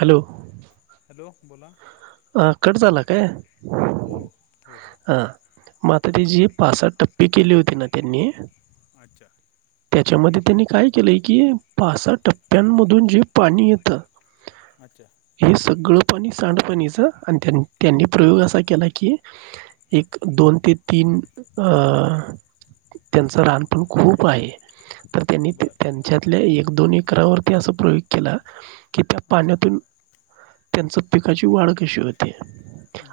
Hello. Hello बोला. हा cut झाला काय हो हो हो हा मग आता त्याची. पाच साह टप्पे केली होती ना त्यांनी. [inaudible] त्याच्यामध्ये त्यांनी काय केलंय की पाच-सहा टप्प्यांमधून जे पाणी येतं. अच्छा हे सगळं. पणी सांडपणीचा आणि त्यां त्यांनी प्रयोग असा केला की एक दोन ते तीन. अ त्यांचं रानपण खूप आहे. तर त्यांनी बरं त्यांच्यातल्या एक-दोन एकरावरती असा प्रयोग केला. की त्या अच्छा पाण्यातून त्यांचं पिकाची वाढ कशी होती.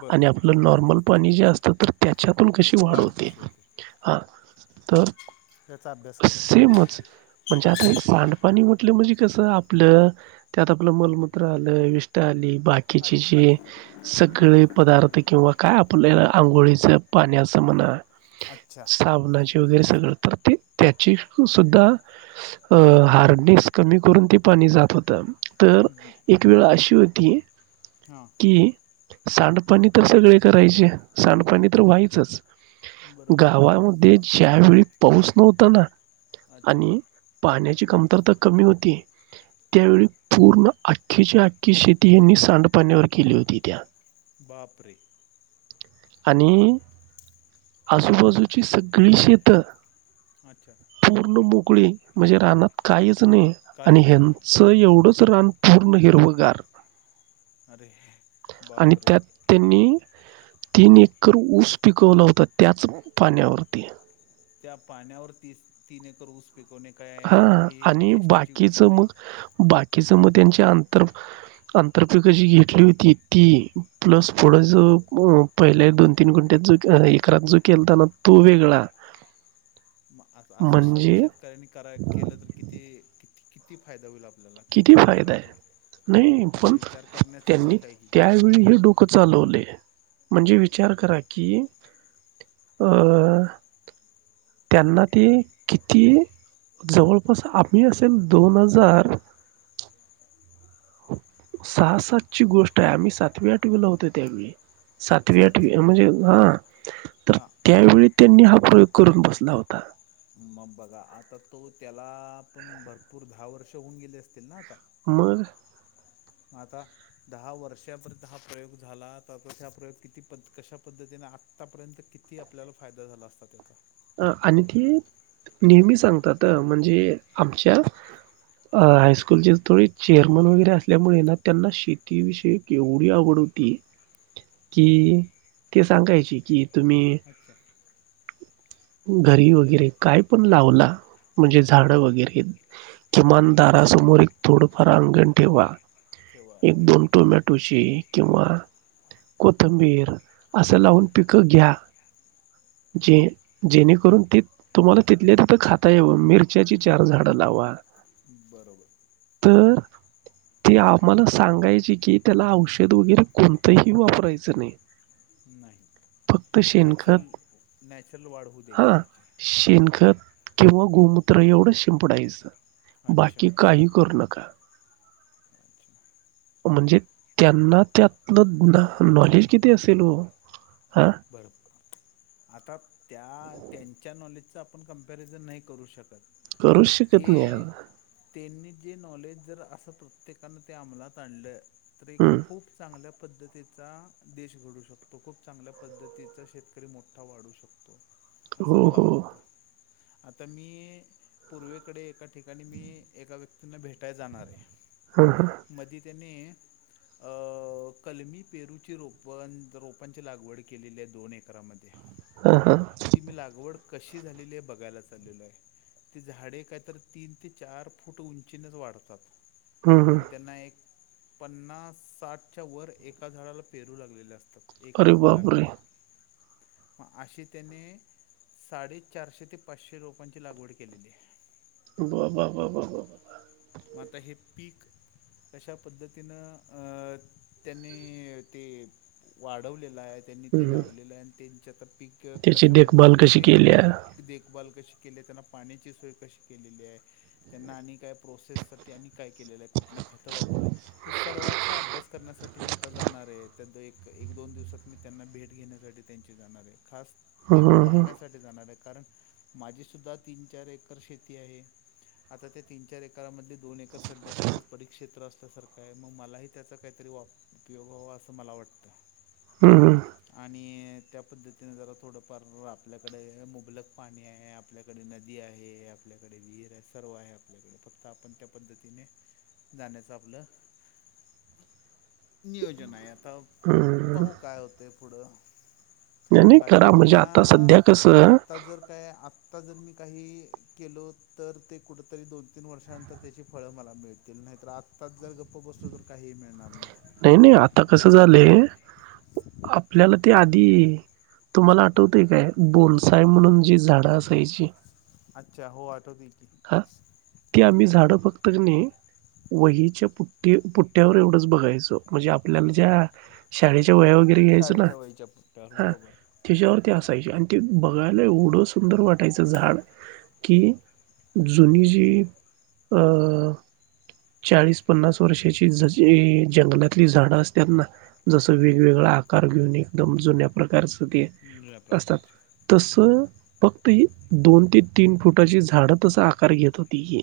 बरं आणि आपलं नॉर्मल पाणी जे असतं तर. त्याच्यातून कशी वाढ होते हा तर. चा अभ्यास केला. सेमच म्हणजे आता हे सांडपाणी म्हटलं म्हणजे कसं आपलं त्यात आपलं मलमूत्र आलं विष्टा आली. बाकीचे खाली जे सगळे पदार्थ किंवा काय आपल्याला. आंघोळीच पाण्याचं म्हणा अच्छा साबणाचे वगैरे सगळं तर ते. त्याची सुद्धा अ हार्डनेस कमी करून ते पाणी जात होतं. तर हम्म, एक वेळ अशी होती हां की. सांडपाणी तर सगळे करायचे सांडपाणी तर व्हायचंच. बरोबर गावामध्ये ज्या वेळी पाऊस नव्हता ना. अच्छा आणि पाण्याची कमतरता कमी होती. त्यावेळी पूर्ण अख्ख्याची आख्खी शेती यांनी सांडपाण्यावर केली होती त्या. [inaudible] आणि आजूबाजूची सगळी शेतं. अच्छा पूर्ण मोगळी म्हणजे रानात काहीच च नाय आणि काही नाही अच्छा ह्यांचं एवढंच रान पूर्ण हिरवगार. अरे बापरे! त्यांनी तीन एकर ऊस पिकवला होता त्याच पाण्यावरती. त्या पाण्यावर ती तीन एकर ऊस पिकवणे काय हा हे आणि चेष्टेची बाकीच गोष्ट नाही मग बाकीचं मग त्यांचे आंतर अंतरपिक जी घेतली होती ती प्लस पुोडं अच्छा ज पहिल्या दोन तीन गुनट्यात. एक रात जो केलताना तो वेगळा. मग असं सर्व म्हणजे शेतकऱ्यांनी करा केलं तर किती किती फायदा होईल आप ल्याला किती मोठा फायदा आहे. आपल नाही पण त्यांनी आहे ही. त्यावेळी हे डोकं चालवलय. म्हणजे विचार करा की अं त्यांना ते किती. जवळपास आम्ही असेल दोन हजार सह सात ची गोष्ट आहे आम्ही सातवी आठवी ला होतो त्यावेळी. सातवी अच्छा अच्छा. आठवी म्हणजे हा तर म त्यावेळी त्यांनी हा प्रयोग करून बसला होता. मग बघा आता तो त्याला पण भरपूर दहा वर्ष होऊन गेले असतील ना आता. मग. मग आता दहा वर्षापर्यंत हा प्रयोग झाला त हा प्रयोग किती पद् कशा पद्धतीने आतापर्यंत किती आपल्याला फायदा झाला असता त्याचा. अ आणि ते नेहमी सांगतात म्हणजे आमच्या. अ हायस्कूल थोडे चेअरमन वगैरे असल्यामुळे ना त्यांना शेतीविषयी केवढी आवड होती की ते सांगायची कि तुम्ही. अच्छा. घरी वगैरे काय पण लावला. म्हणजे लावला झाडं वगैरे बरं किमान दारासमोर एक थोडंफार अंगण ठेवा. ठेवा. एक दोन त्यामध्ये थोडी टोमॅटोची किंवा कोथंबीर. असं अच्छा. लावून पिकं घ्या. जे जेणेकरून त तुम्हाला तिथल्या तिथं खाता यावं मिरच्याची चार झाडं लावा. बरोबर. तर. ते आम्हाला सांगायचे की त्याला औषध वगैरे कोणतंही वापरायचं नाही. नाही. फक्त नॅचरल शेणखत. नॅचरल वाढ होऊ द्यायची त्याची. ‌ त किंवा गोमूत्र एवढं शिंपडायचं अच्छा. बाकी काही करू नका. अच्छा म्हणजे त्यांना त्यातलं नॉलेज किती असेल हो. हां [inaudible] पण करूच शकत नाही ते यार त्यांनी. जे नॉलेज जर असं प्रत्येकानं ते अमलात आणलं तर एक हं. खूप चांगल्या पद्धतीचा देश घडू शकतो खूप चांगल्या पद्धतीचा शेतकरी मोठा वाढू शकतो. असं हो मला हो वाटत. आता मी पूर्वेकडे एका ठिकाणी मी एका व्यक्तींना भेटायला जाणार हाय. हां हां मध्ये त्याने, अ कलमी पेरूची रोप अन रोपांची लागवड के केलेल्या दोन एकरामध्ये. हा हा. ती मी लागवड कशी झालेली आहे बघायला चाललेलो हाय. हं, [unintelligible] हं. आणि त्यांना एक पन्नास, साठच्या वर एका झाडाला पेरू लागलेले असतात. एका अरे बाप हंगामी रे. [inaudible] साडेचारशे ते पाचशे रुपयांची लागवड केलेली आहे. आ बा बा बा बा बा. मा आता हे पीक. अशा पद्धतीनं अ त्यांनी ते वाढवलेलं आहे त्यांनी ते हं. लावलेलं आणि त्यांच्या पीक त्याची कशा देखभाल पद्धतीने कशी ते केली आहे. देखभाल कशी. के त्यांना पाण्याची सोय कशी केलेली आहे त्यांना आणि काय प्रोसेस सा. काय केले आहे कुठली खत वापर सर्वचा अभ्यास करण्यासाठी. मी आता जाणार आहे त्या एक एक दोन दिवसात मी त्यांना भेट घेण्यासाठी त्यांची जाणार आहे. खास ते हं, हं, पाहण्यासाठी जाणार आहे. कारण माझी सुद्धा तीन, चार एकर शेती आहे. आता त्या तीन चार एकरा मध्ये. दोन एकर सध्या तसंच परिकक्ष्षेत्र अस. सारखं आहे मग मलाही त्याचा काहीतरी वा उपयोग हवा असं मला वाटतं. हं, आणि. त्या पद्धतीने जरा थोडफार आपल्याकडे मुबलक पाणी आहे. आपल्याकडे नदी आहे. आपल्याकडे विहीर आहे. सर्व आहे. आपल्याकडे फक्त आपण त्या पद्धतीने जाण्याच आपलं. नियोजन आहे आता हं. पाहू काय होते पुढं. नाही, नाही बाकी करा म्हणजे योजना आता सध्या कसं आता जर काय आत्ता जर मी. काही केलो तर ते कुठ. तरी दोन तीन वर्षानंतर त्याची फळं मला मिळतील नाही तर आत्ताच जर गप्प बसलो तर काहीही मिळणार नाही. नाही नाही आता कसं झालंय. आपल्याला ते आधी. तुम्हाला आठवते काय बोनसाय म्हणून जी झाडं असायची. अच्छा हो आठवते की. फक्त् कनि वहीच्या पुट्टे पुट्ट्यावर एवढंच बघायचं. म्हणजे आपल्या म्हणज्या शाळे. वया वगैरे घ्यायच ना शाळेच्या वयीच्या पुट्ट्यावर हा बरोबर त्याच्यावरती असायच्या. ते बघायला एवढं सुंदर वाटायचं झाड कि. जुनी जी अ चाळीस-पन्नास वर्षाची जशि जंगलात. त्यातली झाडं असतात ना जसं वेगवेगळा आकार घेऊन एकदम जुन्या प्रकारचं ते. निळ्या असतात प्रकारच्या तस. फक्त हि दोन ते तीन फुटाची झाडं तसा आकार घेत होती ही.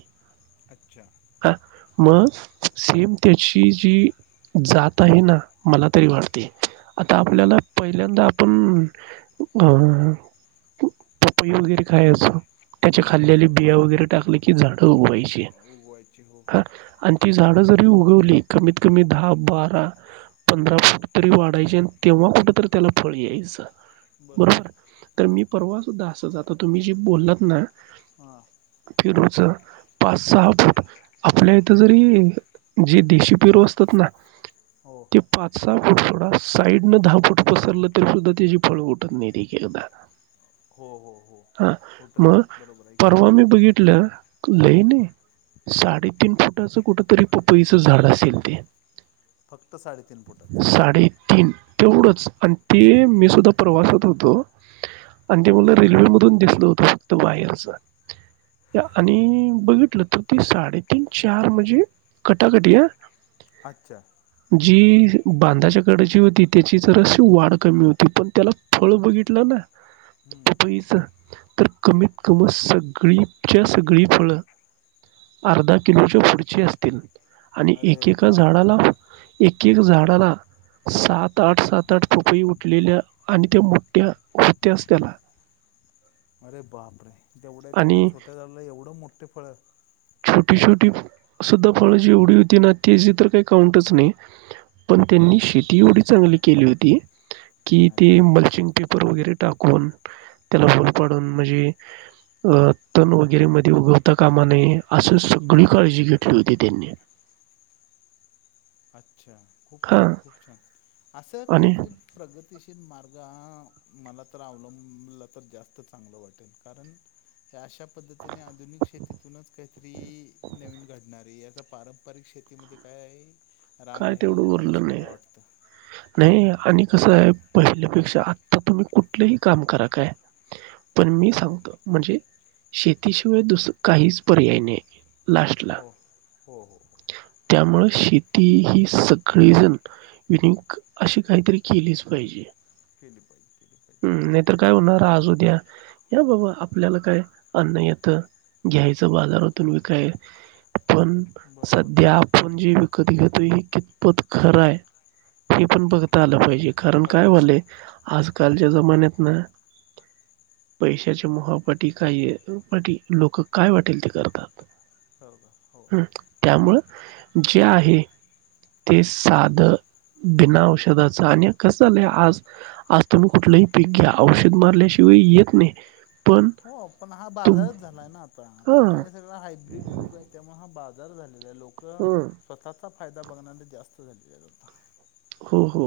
अच्छा! हा मग सेम त्याची जी जात आहे ना मला तरी वाटते. आता पपई वगैरे खायाचो. त्याच्या खाल्लेली अच्छा बिया वगैरे टाकले की झाडं उगवायची उगवायचे हो हा आणि तीच झाडं जरी उगवली कमीत कमी दहा, बारा, पंधरा फूट तरी वाढायचे आणि तेव्हा कुठंतरी त्याला फळ यायचं. बरोबर. तर मी परवा सुद्धा असं जात होत तुम्ही जे बोललात ना, हां पेरूच पाच, सहा फूट आपल्या इथं जरी जे देशी पेरू असत त ना हो ते पाच, सहा थोडा साईड न दहा फूट पसरलं तरी सुद्धा त्याची फळ उठत नाही एकेकदा. हो हो हो हा फुटत मग नाहीत बरोबर आहे की परवा मी बघितलं. लई नाही साडे तीन फुटाचं कुठ तरी पपईचं झाड असेल ते. फक्त साडेतीन फुटात. साडेतीन तेवढंच आणि ते मी सुद्धा प्रवासात होतो आणि ते मला रेल्वे मधून दिसलं होतं फक्त बाहेरच. आणि बघितलं तर ते साडेतीन, चार म्हणजे कटा कटी हं अच्छा जी बांधाच्याकडची होती त्याची जराशी वाढ कमी होती. पण त्याला फळं बघितलं ना हम्म पपईच तर कमीत कम सगळीच्या सगळी फळं अर्धा किलोच्या पुढचे असतील आणि अरे एकेका झाडाला‌ बापरे एक एक झाडला. सात, आठ सात, आठ पपई उठलेल्या आणि त्या मोठ्या होत्याच त्याला. [inaudible] अरे बाप रे जेवढ्या तेवढ्या आणि छोट्या झाडाला एवढं मोठे फळं. छुट छोटी छोटी सुद्धा फळं जी एवढी होती ना त्याची तर काही काउंटच नाही पण त्यांनी शेती एवढी चांगली केली होती की ते अच्छा, मल [unintelligible] पर वगैरे टाकून त्याला होल पाडून म्हणजे अ तन वगैरे मध्ये उगवता कामा नये. असं सगळी काळजी घेतली होती त्यांनी. अच्छा खूप हां छान, खूप छान असं आणि काहीतरी प्रगतीशील मार्ग आ मला तर अवलंबल तर जास्त चांगलं वाटेल कारण, अशा पद्धतीने आधुनिक शेतीतूनच काहीतरी नवीन घडणार आहे याचा पारंपरिक शे शेतीमध्ये काय आहे. काय तेवढं उरलं नाही. नाही आणि कसय आहे पहिल्यापेक्षा आता तुम्ही कुठलंही काम करा काय पण मी सांगतो म्हणजे शेतीशिवाय दुसं काहीच पर्याय नाही. लास्टला हो. हो, हो, हो. त्यामुळं शे ती ही सगळी जण युनिक अशी काहीतरी केलीच पाहिजे. केली पाहिजे, केली हम्म पाहिजे. नाही तर हो, काय होणार आज, उद्या या बाबा आपल्याला काय अन्नं येतं. घ्यायचं बाजारातून विकाय पण बरोबर. सध्या आपण जे विक त कधी घेतोय हे कितपत खरं हाय हे पण बघता आलं पाहिजे. कारण पाहिजे. काय वालय आजकालच्या जमान्यात ना पैशाच्या मोहापाटी काय य अं पाटी लोकं काय वाटेल ते करतात. [unintelligible] हो हं. त्यामुळं जे आहे ते साधं बिना औषधाच आणि कसं झालंय आज आज तुम्ही कुठलंही पीक घ्या औषध मारल्याशिवाय येत नाही पण हो पण हा तुम बाजारच झालाय ना आता आता हां हा हे सगळं हायब्रीड युग हाय त्यामुळे हा बाज जार झालेला आहे, लोक हं. स्वतःचा फायदा बघणारे जास्त झाले आहेत आता. हो हो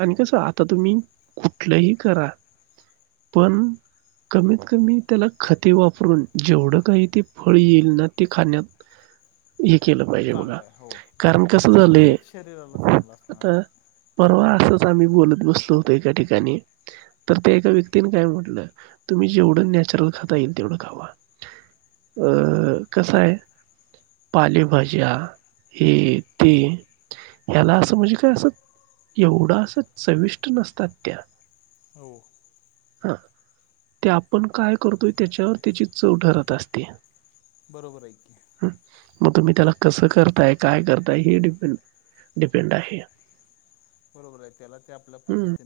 आणि कसं आता तुम्ही कुठलंही करा पण कमीत कमी त्याला खते वापरून जेवढं काही ते फळ येईल ना ते खाण्यात ही केलं पाहिजे बघा चांगला आहे हो कारण कसं आणि झालय, तेच शरीराला चांगलं असणार आता आहे परवा आसं च आम्ही बोलत बसलो होतो एका ठिकाणी तर एका व्यक्तीने काय म्हटलं, तुम्ही जेवढं ज्ञान नॅचरल खाता येईल तेवढं खावा अ अच्छा कसं हाय पालेभज्या हे ते ह्याला असं म्हणजे ते आसं एवढ आसं चविष्ट नसतात त्या. हो हा ते आपण काय करतोय त्याच्यावर त्याची चव ठरत असत्या. बरोबर आयकी. मग तुम्ही त्याला कसं करताय काय करताय हे डिपे डिपेंड आहे. होय त्याला आपल्या हम्म पद्धतीन